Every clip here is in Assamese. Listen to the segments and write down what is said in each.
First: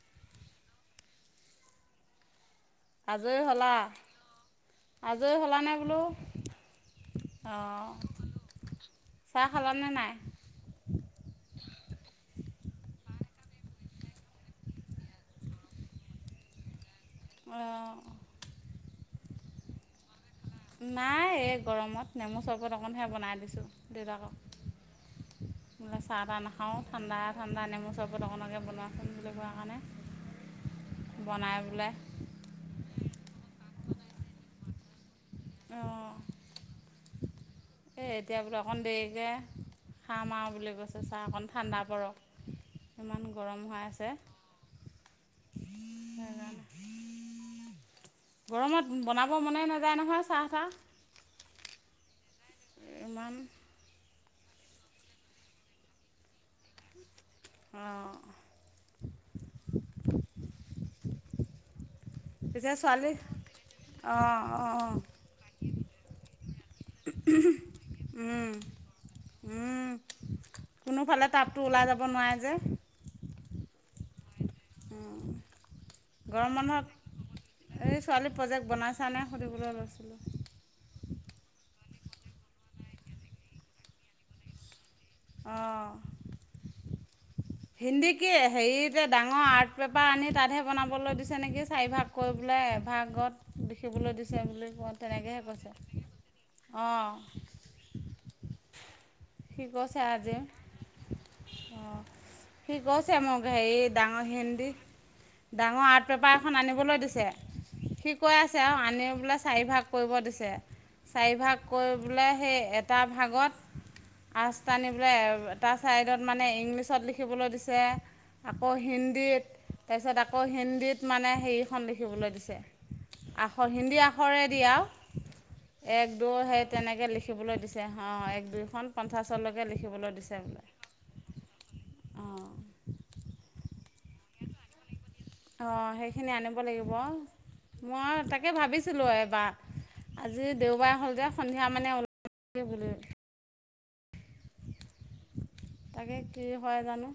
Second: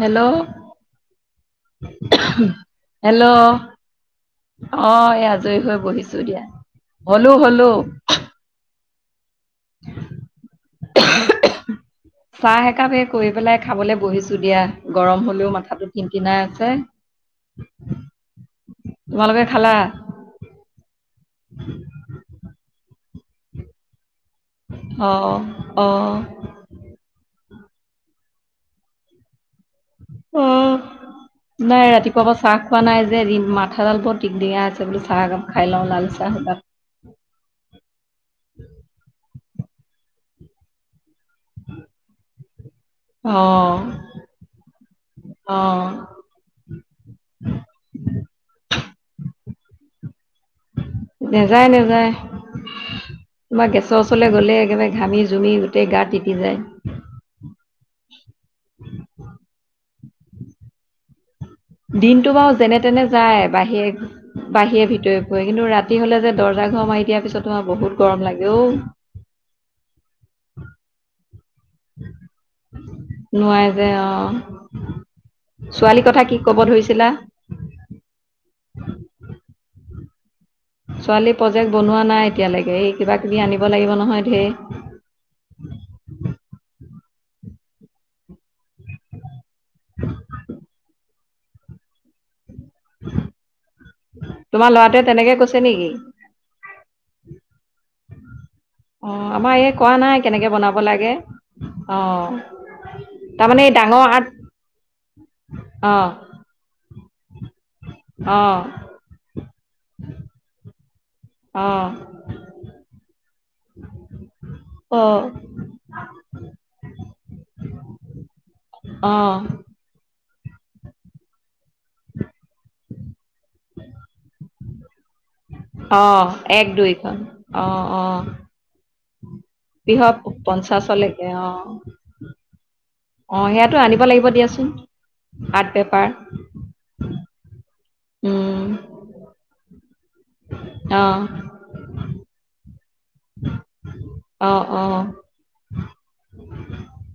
হেল্ল' হেল্ল' আজৈ হলা। অ এই আজৰি হ'লানে হৈ বোলো বহিছো দিয়া হলো হলো অঁ চাহ খালা নে নাই? কাপে কৰি পেলাই খাবলৈ বহিছো দিয়া গৰম হলেও মাথাটো কিন কিনাই আছে আহ তোমালোকে খালা? নাই এই গৰমত নেমু চৰবত অকণহে বনাই দিছো দেউতাকক। অ অ বোলে চাহ তাহ নাখাওঁ ঠাণ্ডা ঠাণ্ডা নেমোৰ চৰবত অকনকে বনোৱাচোন বুলি কোৱা কাৰণে অ বনাই বোলে নাই ৰাতিপুৱা পা চাহ খোৱা নাই যে মাথাডাল বৰ টিং টিঙাই আছে। বোলো চাহ একাপ খাই লওঁ অঁ লাল চাহ। হাঁহ মাৰ বুলি কৈছে চাহ অকণ ঠাণ্ডা পৰক সমান অ গৰম হৈ আছে। অ গৰমত বনাব মনে নাযায় নহয় চাহাহ নেযায় নেযায় ইমান তোমাৰ গেছৰ ওচৰলৈ গ'লে একেবাৰে ঘামি জুমি গোটেই গা তিতি যায় অঁ দিনটো বাৰু পিছে যেনে তেনে ছোৱালী যায় অঁ বাহিৰে বাহিৰে অঁ ভিতৰে ফুৰে কিন্তু ৰাতি হলে যে দৰ্জা ঘৰ কমাই দিয়াৰ পিছতো বহুত গৰম উম, লাগে অহ। উম, কোনোফালে টাপটো ওলাই যাব নোৱাৰে যে। দে অহ গৰম বন্ধত এই ছোৱালী প্ৰজেক্ট বনাইছা নে এই সুধিবলৈ লৈছিলোঁ। ছোৱালী প্ৰজেক্ট বনোৱা নাই এতিয়ালৈকে এই কিবা- কিবি আনিব লাগিব নহয় ঢেৰ। অহ', হিন্দী কি হেৰিতে ডাঙৰ আৰ্ট পেপাৰ আনি তাতহে বনাবলৈ দিছে নেকি চাৰিভাগ কৰিব। বোলে এভাগত লিখিবলৈ দিছে বুলি তোমাৰ কোৱাত ল'ৰাটোৱে তেনেকৈ তেনেককেহে কৈছে নেকি কৈছে। অহ ', অ', আমাৰ এই কোৱা নাই কেনেকে বনাব লাগে অঁ অ',। সি কৈছে মোক হেৰি ডাঙৰ হিন্দী ডাঙৰ আৰ্ট অঁ পেপাৰ এখন আনিবলৈ দিছে। সি কৈ অঁ আছে আৰু আনি বোলে চাৰিভাগ কৰিব দিছে। চাৰিভাগ অঁ কৰিব বুলে সেই এটা ভাগত আছ তানি অঁ বোলে তাৰ চাইডত মানে ইংলিছত লিখ শিকিবলৈ দিছে আকৌ অঁ হিন্দীত তাৰপিছত আকৌ হিন্দীত মানে হেৰি আখৰ খন লিখিবলৈ দিছে আখৰ হিন্দী আখৰ দিয়ে আৰু এক অঁ দু সেই এক তেনেকে দুইখন লিখিবলৈ অঁ দিছে অ অঁ এক দুইখন পঞ্চাশলৈকে লিখিবলৈ বৃহৎ দিছে বোলে পঞ্চাছলৈকে অ অঁ অ সেইয়াতো আনিব লাগিব দিয়াচোন আৰ্ট অঁ পেপাৰ সেইখিনি আনিব লাগিব মই আৰু তাকে উম ভাবিছিলোঁ এইবাৰ আজি দেওবাৰে অ হ'ল যে সন্ধিয়া মানে ওললৈ অহ তাকে কি হয় জানো।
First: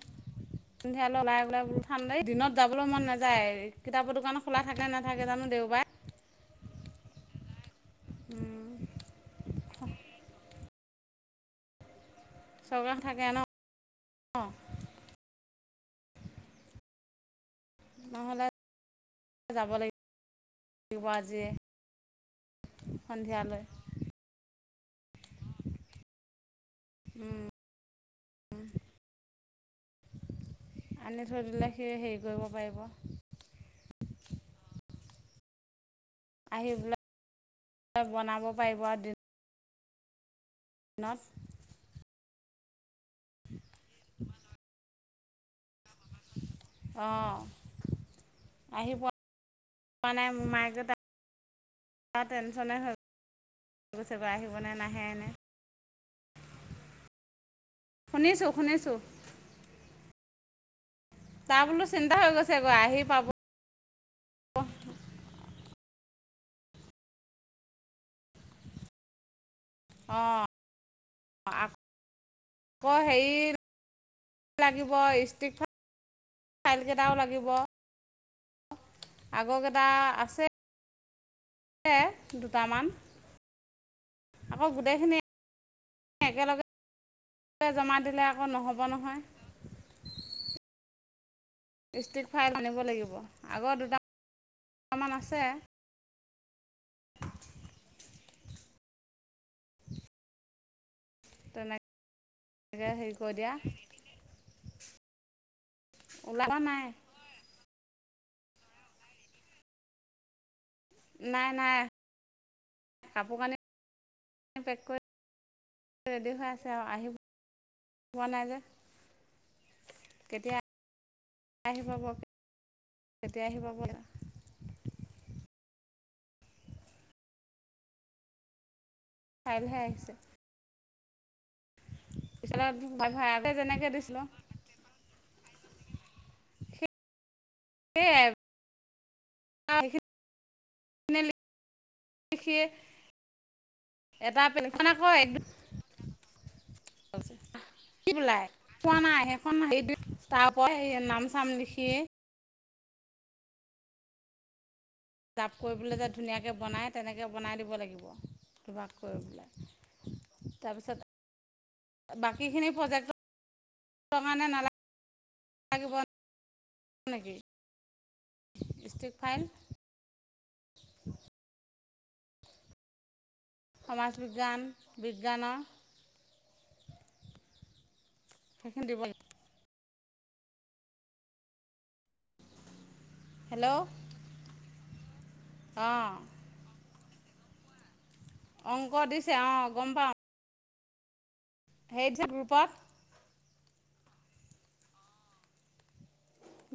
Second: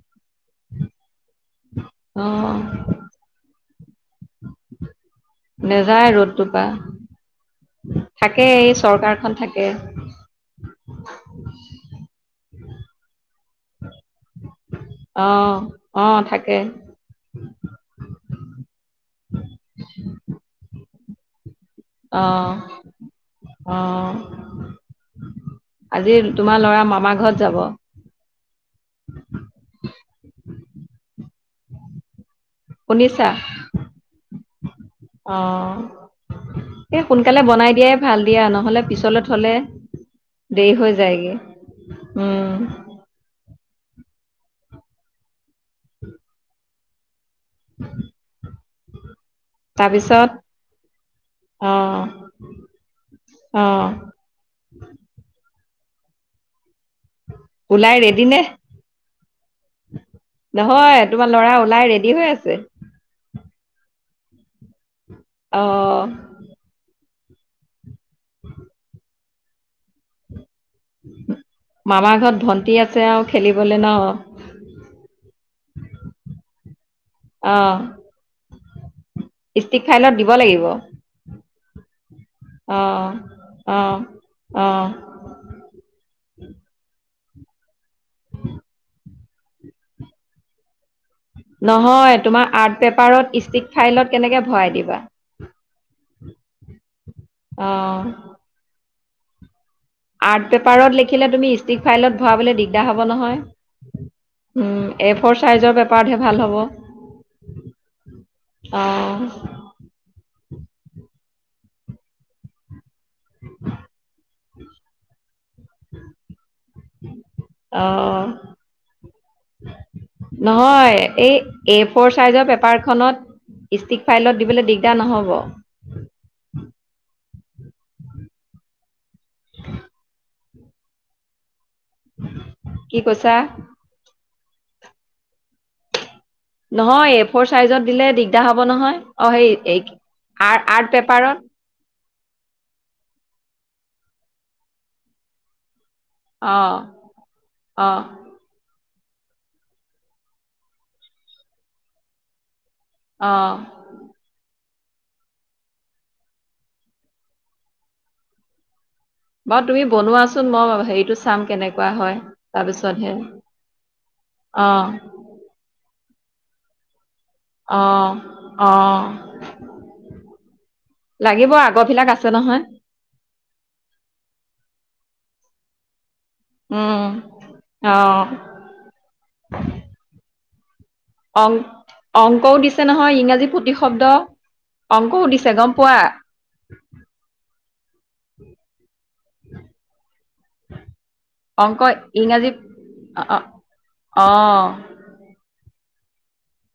সুন্ধিয়ালে ওলাই -ওলাই বোলো ঠাণ্ডাই অ দিনত যাবলৈ মন নাযায়। কিতাপৰ দোকানো খোলা থাকে নাথাকে জানো নেযায় ৰ'দটো পা দেওবাৰে। থাকে এই চৰকাৰখন থাকে। চৰকাৰ খন থাকে ন'? অহ, অহ থাকে। নহ'লে যাব লাগিব আজিয়ে। অহ, সন্ধিয়ালৈ অহ। আজি তোমাৰ লৰা মামা ঘৰত যাব। আনি থৈ দিলে সি হেই কৰিব পাৰিব। শুনিছা অহ, আহি এ পেলাই সোনকালে বনাই দিয়াই ভাল দিয়া বনাব পাৰিব নহ'লে আৰু পিছলৈ থলে দেৰি হৈ দিনত যায়গে উম। [inaudible] অহ, আহিব তাৰপিছত [unintelligible] অ তাৰ টেনশ্যনে হৈ অ গৈছে বা আহিবনে নাহে এনে? ওলাই ৰেডি নে শুনিছোঁ- শুনিছোঁ। নহয় তোমাৰ ল'ৰা ওলাই ৰেডি হৈ আছে? অহ ', অহ ', [inaudible] অহ ', [inaudible] মামাৰ ঘৰত ভন্টি আকৌ আছে আৰু হেৰি খেলিবলে ন'। লাগিব ষ্টিক ফাইল [inaudible] কেইটাও লাগিব। অ ষ্টিক আগৰকেইটা ফাইলত দিব আছে লাগিব। [inaudible] দুটামান অ অ আকৌ গোটেইখিনি [inaudible] একেলগে এ জমা দিলে আকৌ নহ'ব নহয়। নহয় ষ্টিক ফাইল তোমাৰ আনিব আৰ্ট লাগিব পেপাৰত ষ্টিক আগৰ ফাইলত কেনেকে ভৰাই দিবা? দুটামান আছে আহ আৰ্ট পেপাৰত লিখিলে তুমি ষ্টিক তেনেকৈ ফাইলত ভৰাবলৈ দিগদাৰ হ'ব হেৰি কৰি নহয় দিয়া উম এ ফৰ চাইজৰ পেপাৰতহে ভাল ওলাব হ'ব। নাই আহ নাই নাই। কাপোৰ কানি পেক কৰি ৰেডি হৈ আছে অ পোৱা নাই যে কেতিয়া নহয় এই এ আহি পাব ফৰ চাইজৰ পেপাৰ কেতিয়া আহি খনত পাব ষ্টিক ফাইলত দিবলৈ দিগদাৰ নহব ফাইলহে আহিছে পিছত কি কৈছা? ভাড়াতে যেনেকে দিছিলো নহয় এ ফৰ চাইজত দিলে সেয়াই দিগদাৰ হব নহয় অ সেই সেইখিনি আৰ্ট পেপাৰত। [unintelligible] [unintelligible] অহ, অহ। কি বোলাই পোৱা নাই সেইখন সেইটো তাৰ পৰা নাম চাম লিখিয়ে অহ', চাৰ্ভ কৰিবলৈ যে ধুনীয়াকৈ বনাই তেনেকৈ বনাই দিব লাগিব কিবাক। বাৰু তুমি বনোৱাচোন মই হেৰিটো চাম কেনেকে কোৱা হয় বাকীখিনি তাৰপিছতহে প্ৰজেক্টৰ অহ। কেনেকোৱা অ অ লাগিব। আগৰ বিলাক আছে নহয় সমাজ বিজ্ঞান বিজ্ঞানৰ উম অ সেইখিনি দিব লাগিব অংক অংকও দিছে নহয় ইংৰাজী প্ৰতি হেল্ল' শব্দ অংকও দিছে চে গম পোৱা অঁ অংক দিছে আহ গম পাও অংক ইংৰাজী গ্ৰুপত আহ আহ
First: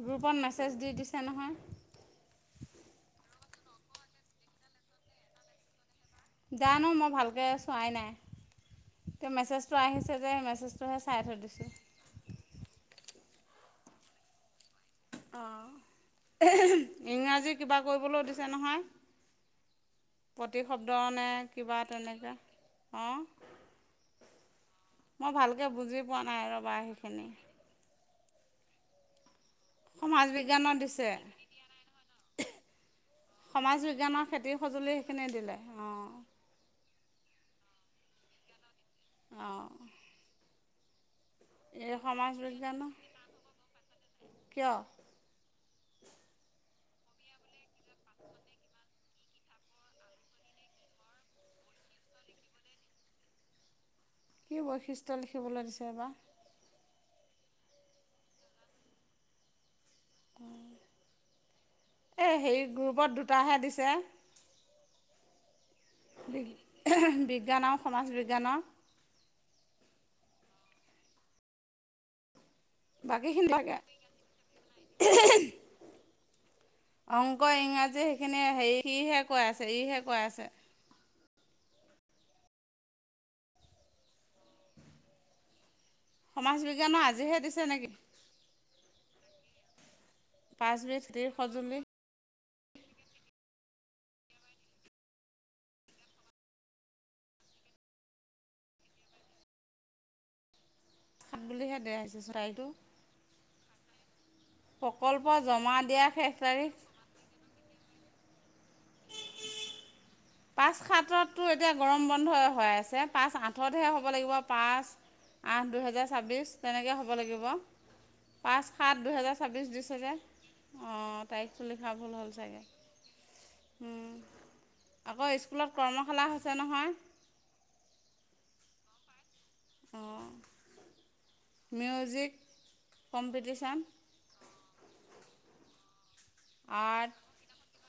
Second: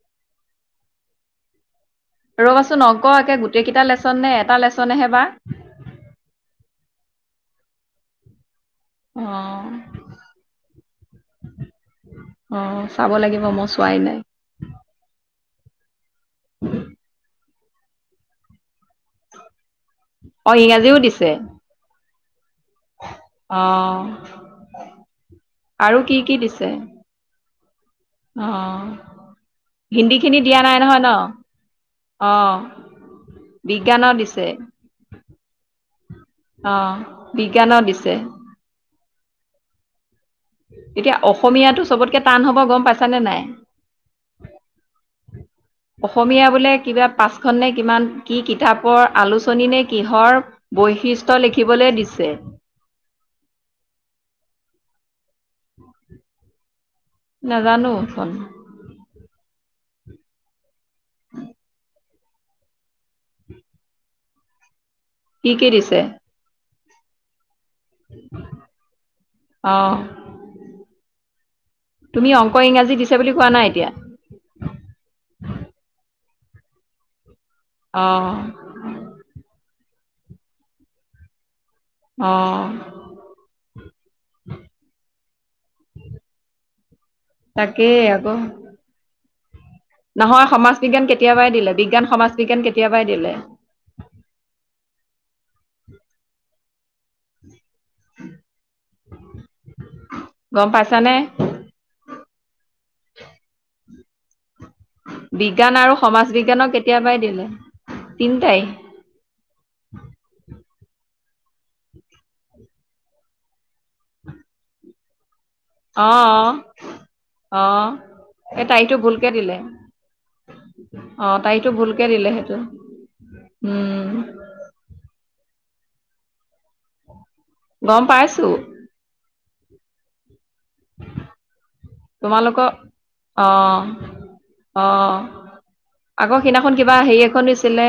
গ্ৰুপত মেছেজ দি দিছে নহয়। ৰ'বাচোন অংক একে গোটেইকেইটা লেচন নে এটা লেচনহে বা জানো মই ভালকৈ চোৱাই নাই। এ অঁ মেছেজটো আহিছে যে মেছেজটোহে চাই থৈ দিছোঁ অ চাব লাগিব মই চোৱাই নাই অ ইংৰাজী কিবা কৰিবলৈ দিছে নহয় অঁ প্ৰতি শব্দ ইংৰাজীও নে দিছে কিবা তেনেকা অ মই ভালকৈ বুজি আৰু কি পোৱা নাই কি দিছে ৰ'বা সেইখিনি অ হিন্দী সমাজ খিনি দিয়া বিজ্ঞানত নাই নহয় ন দিছে অঁ সমাজ বিজ্ঞানৰ খেতি সজুলি সেইখিনিয়ে দিলে অ অ বিজ্ঞানৰ দিছে আহঁ এতিয়া অসমীয়াটো চবতকে টান হ'ব গম বিজ্ঞানৰ পাইছানে নাই কিয় অসমীয়া বোলে কিবা পাচখন নে কিমান কি কিতাপৰ আলোচনী নে কিহৰ বৈশিষ্ট্য লিখিবলৈ দিছে কি বৈশিষ্ট্য লিখিবলৈ দিছে এইবাৰ নাজানো ক এ হে গ্ৰুপত দুটাহে দিছে কি কি দিছে? বিজ্ঞান আৰু সমাজ বিজ্ঞানৰ অঁ, তুমি অংক ইংৰাজী দিছে বুলি কোৱা বাকীখিনি নাই লাগে এতিয়া অংক ইংৰাজী অঁ সেইখিনি হে সিহে কৈ আছে ইহে কৈ আছে অ সমাজ বিজ্ঞানৰ আজিহে দিছে নেকি তাকেই আকৌ নহয় সমাজ পাঁচবিধ বিজ্ঞান খেতিৰ কেতিয়াবাই দিলে সঁজুলি বিজ্ঞান সমাজ বিজ্ঞান কেতিয়াবাই দিলে [inaudible] গম পাইছো খ বুলিহে দেৰিছে চৰাইটো বিজ্ঞান আৰু সমাজ শেষ তাৰিখ বিজ্ঞানক কেতিয়াবাই দিলে তিনটাই পাঁচ সাততো এতিয়া গৰম বন্ধ হৈ আছে পাঁচ আঁঠতহে হ'ব লাগিব পাঁচ আঠ দুহেজাৰ ছাব্বিছ অঁ অঁ তেনেকে হ'ব লাগিব অঁ পাঁচ এই সাত তাৰিখটো ভুলকৈ দুহেজাৰ দিলে ছাব্বিছ দিছে যে অঁ অঁ তাৰিখটো লিখা ভুলকৈ ভুল দিলে হ'ল সেইটো চাগৈ উম, আকৌ স্কুলত কৰ্মশালা হৈছে নহয়। গম পাইছো অঁ মিউজিক তোমালোকৰ কম্পিটিশ্যন অহ অহ আগৰ সেইদিনাখন কিবা আৰ্ট হেৰি এখন দিছিলে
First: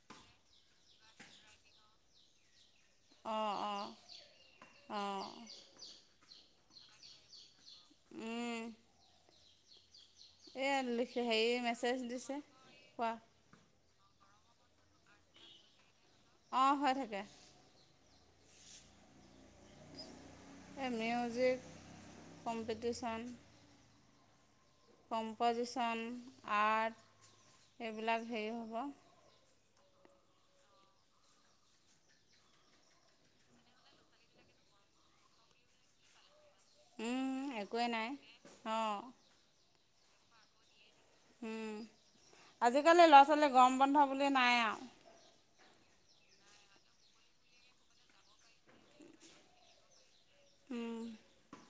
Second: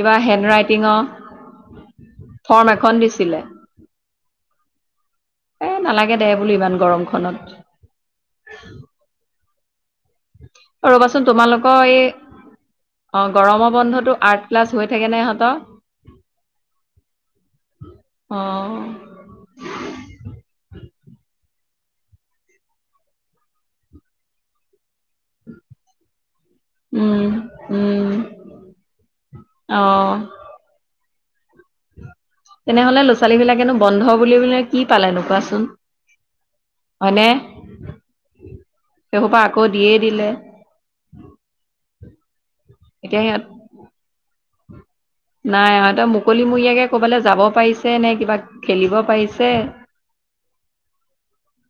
কিবা হেণ্ড ৰাইটিঙৰ ফৰ্ম এক খন দিছিলে অঁ অঁ অঁ এ নালাগে দে বোলো ইমান গৰমখনত এই অ লিখি ৰবাচোন হেৰি তোমালোকৰ মেছেজ এই দিছে কোৱা অ গৰমৰ বন্ধত টো আৰ্ট ক্লাছ হৈ থে নে সিহত অঁ হয় থাকে অ music competition composition um art um এইবিলাক হেৰি হ'ব অ তেনেহলে ল'ৰা ছোৱালী বিলাকেনো বন্ধ বুলি বলে কি পালেনো কোৱাচোন হয়নে উম একোৱেই নাই অ দিয়ে দিলে উম আজিকালি ল'ৰা এতিয়া সিহঁত ছোৱালী গৰম বন্ধ বুলি নাই আৰু নাই সিহতে মুকলিমূৰীয়াকে ক'বালৈ যাব পাৰিছে নে কিবা খেলিব পাৰিছে উম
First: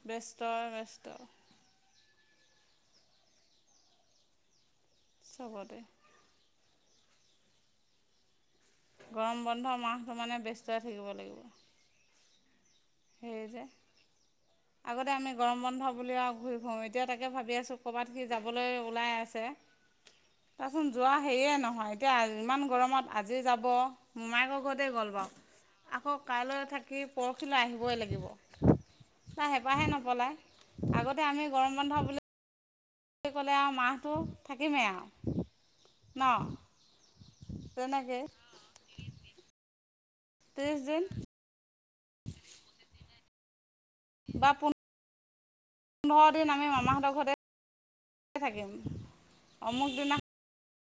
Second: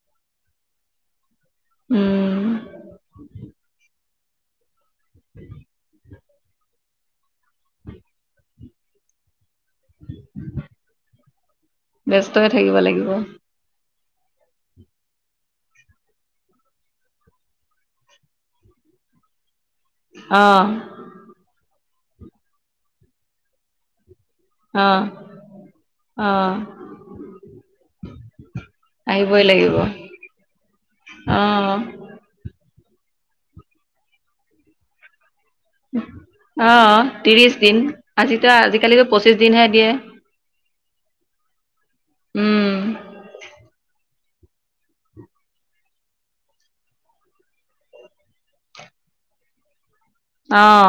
ব্যস্ত ব্যস্ত উম চবৰে গৰম বন্ধ মাহটো মানে ব্যস্ত থাকিব লাগিব ব্যস্তই থাকিব লাগিব সেয়ে যে আগতে আমি গৰম বন্ধ বুলি আৰু ঘূৰি ফুৰো এতিয়া তাকে ভাবি আছো কৰ'বাত সি যাবলৈ ওলাই আছে। অ তাৰচোন যোৱা সেয়ে নহয় এতিয়া ইমান গৰমত আজি যাব মোমাই অ ঘৰতেই গ'ল বাৰু আকৌ অ কাইলৈ থাকি পৰহিলৈ আহিব আহিবই লাগিব হেঁপাহে নপলায় আগতে আমি গৰম অ বন্ধ বুলি ক'লে আৰু মাহটো থাকিমেই আৰু ন অ ত্ৰিশ দিন তেনেকেই আজিতো আজিকালিতো পঁচিশ দিনহে দিয়ে। ত্ৰিশদিন উম বা পোন পোন্ধৰ দিন আমি মামাহঁতৰ ঘতে থাকিম অমুক দি অহ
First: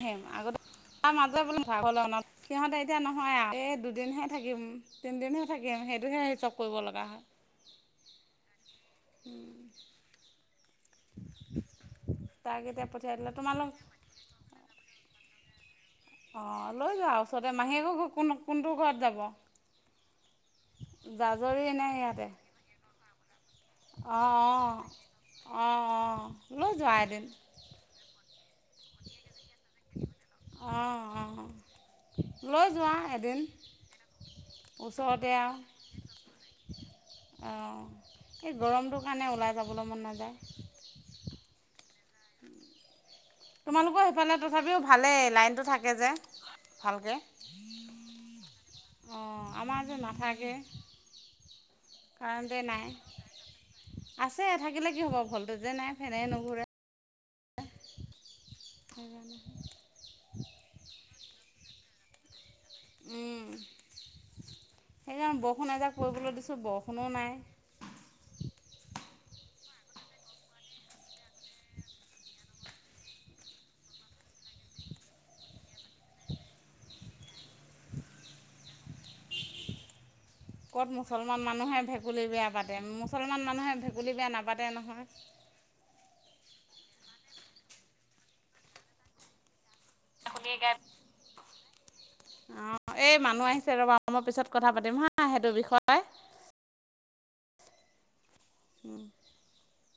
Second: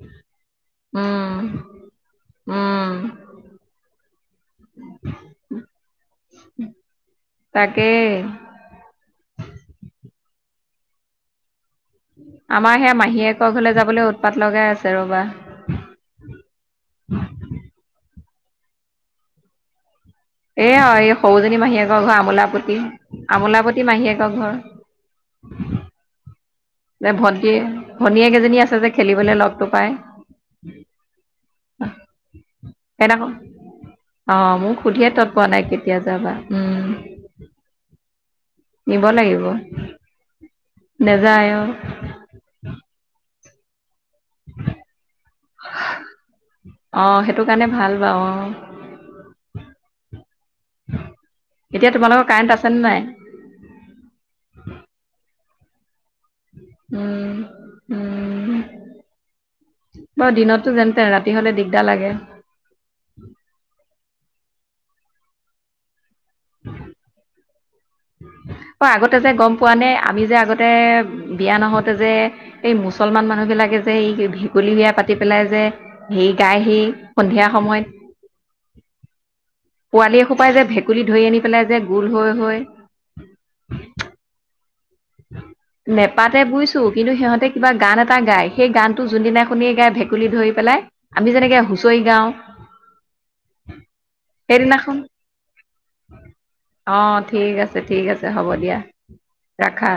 আহ আহিম আগতে তাৰ মাজে বোল ভাগৰলৈনত সিহঁতে উম। এতিয়া নহয় আৰু এই দুদিন হে থাকিম তিনদিনহে থাকিম সেইটোহে চব কৰিব লগা হয়। তাকে [unintelligible] তাক আমাৰ এতিয়া সেয়া, পঠিয়াই দিলে মাহীয়েকৰ তোমালোক ঘৰলৈ যাবলে উৎপাত লগাই আছে। ৰ'বা! অ'! লৈ যোৱা ওচৰতে, মাহীয়েকৰ কোন, কোনটো ঘৰত যাব। এইয়া এই, সৰুজনী জাজৰি নে মাহীয়েকৰ ঘৰ ইয়াতে আমোলাপট্টিত, আমোলাপট্টিত মাহীয়েকৰ ঘৰ। অ'! অ'! যে ভণ্টি, ভনীয়েক এজনী আছে যে। খেলিবলে লগটো পাই [unintelligible] মই যোৱা সেইদিনাখন হেঁতেন! অ'! মোক সুধিয়ে তৎ পোৱা নাই, কেতিয়া যাবা। উম! অঁ এই গৰমটোৰ নিব কাৰণে লাগিব। ওলাই যাবলৈ মন নাযায়। নেযায় অ', তোমালোকৰ সেফালে তথাপিও ভালেই লাইনটো থাকে যে ভালকে। অ', সেইটো কাৰণে ভাল বাৰু অ'। অঁ আমাৰ যে নাথাকে। এতিয়া তোমালোকৰ কাৰেণ্ট কাৰেণ্টোৱে আছেনে নাই আছে থাকিলে কি হ'ব ভ'ল্ট টো যে নাই ফেনে নুঘূৰে। উম, উম, বাৰু দিনতটো যেনে তেন, ৰাতি হ'লে দিগ [unintelligible] এনেই বৰষুণ এজাক পৰিবলৈ দিছোঁ বৰষুণো নাই অ'! আগতে যে গম পোৱা নে! আমি যে আগতে বিয়া নহওঁতে যে এই মুছলমান মানুহবিলাকে যে, এই ভেকুলী বিয়া পাতি পেলাই যে, সেই গায়, সেই সন্ধিয়া সময়ত [unintelligible] পোৱালীয়ে এসোপায় যে, ক'ত ভেকুলী ধৰি আনি মুছলমান পেলাই যে মানুহে গোল ভেকুলী হৈ বিয়া হৈ পাতে! মুছলমান মানুহে ভেকুলী বিয়া নাপা নেপাতে বুজিছোঁ! কিন্তু, সিহঁতে কিবা গান এটা গায়। সেই, গানটো যোনদিনা শুনিয়ে গায় ভে ভেকুলী ধৰি পেলাই। আমি যেনেকে হুঁচৰি গাওঁ অ'! এই মানুহ আহিছে ৰ'বা! মই পিছত কথা পাতিম সেইদিনাখন হা সেইটো বিষয়ে। অ' ঠিক আছে, ঠিক আছে হ'ব দিয়া, ৰাখা।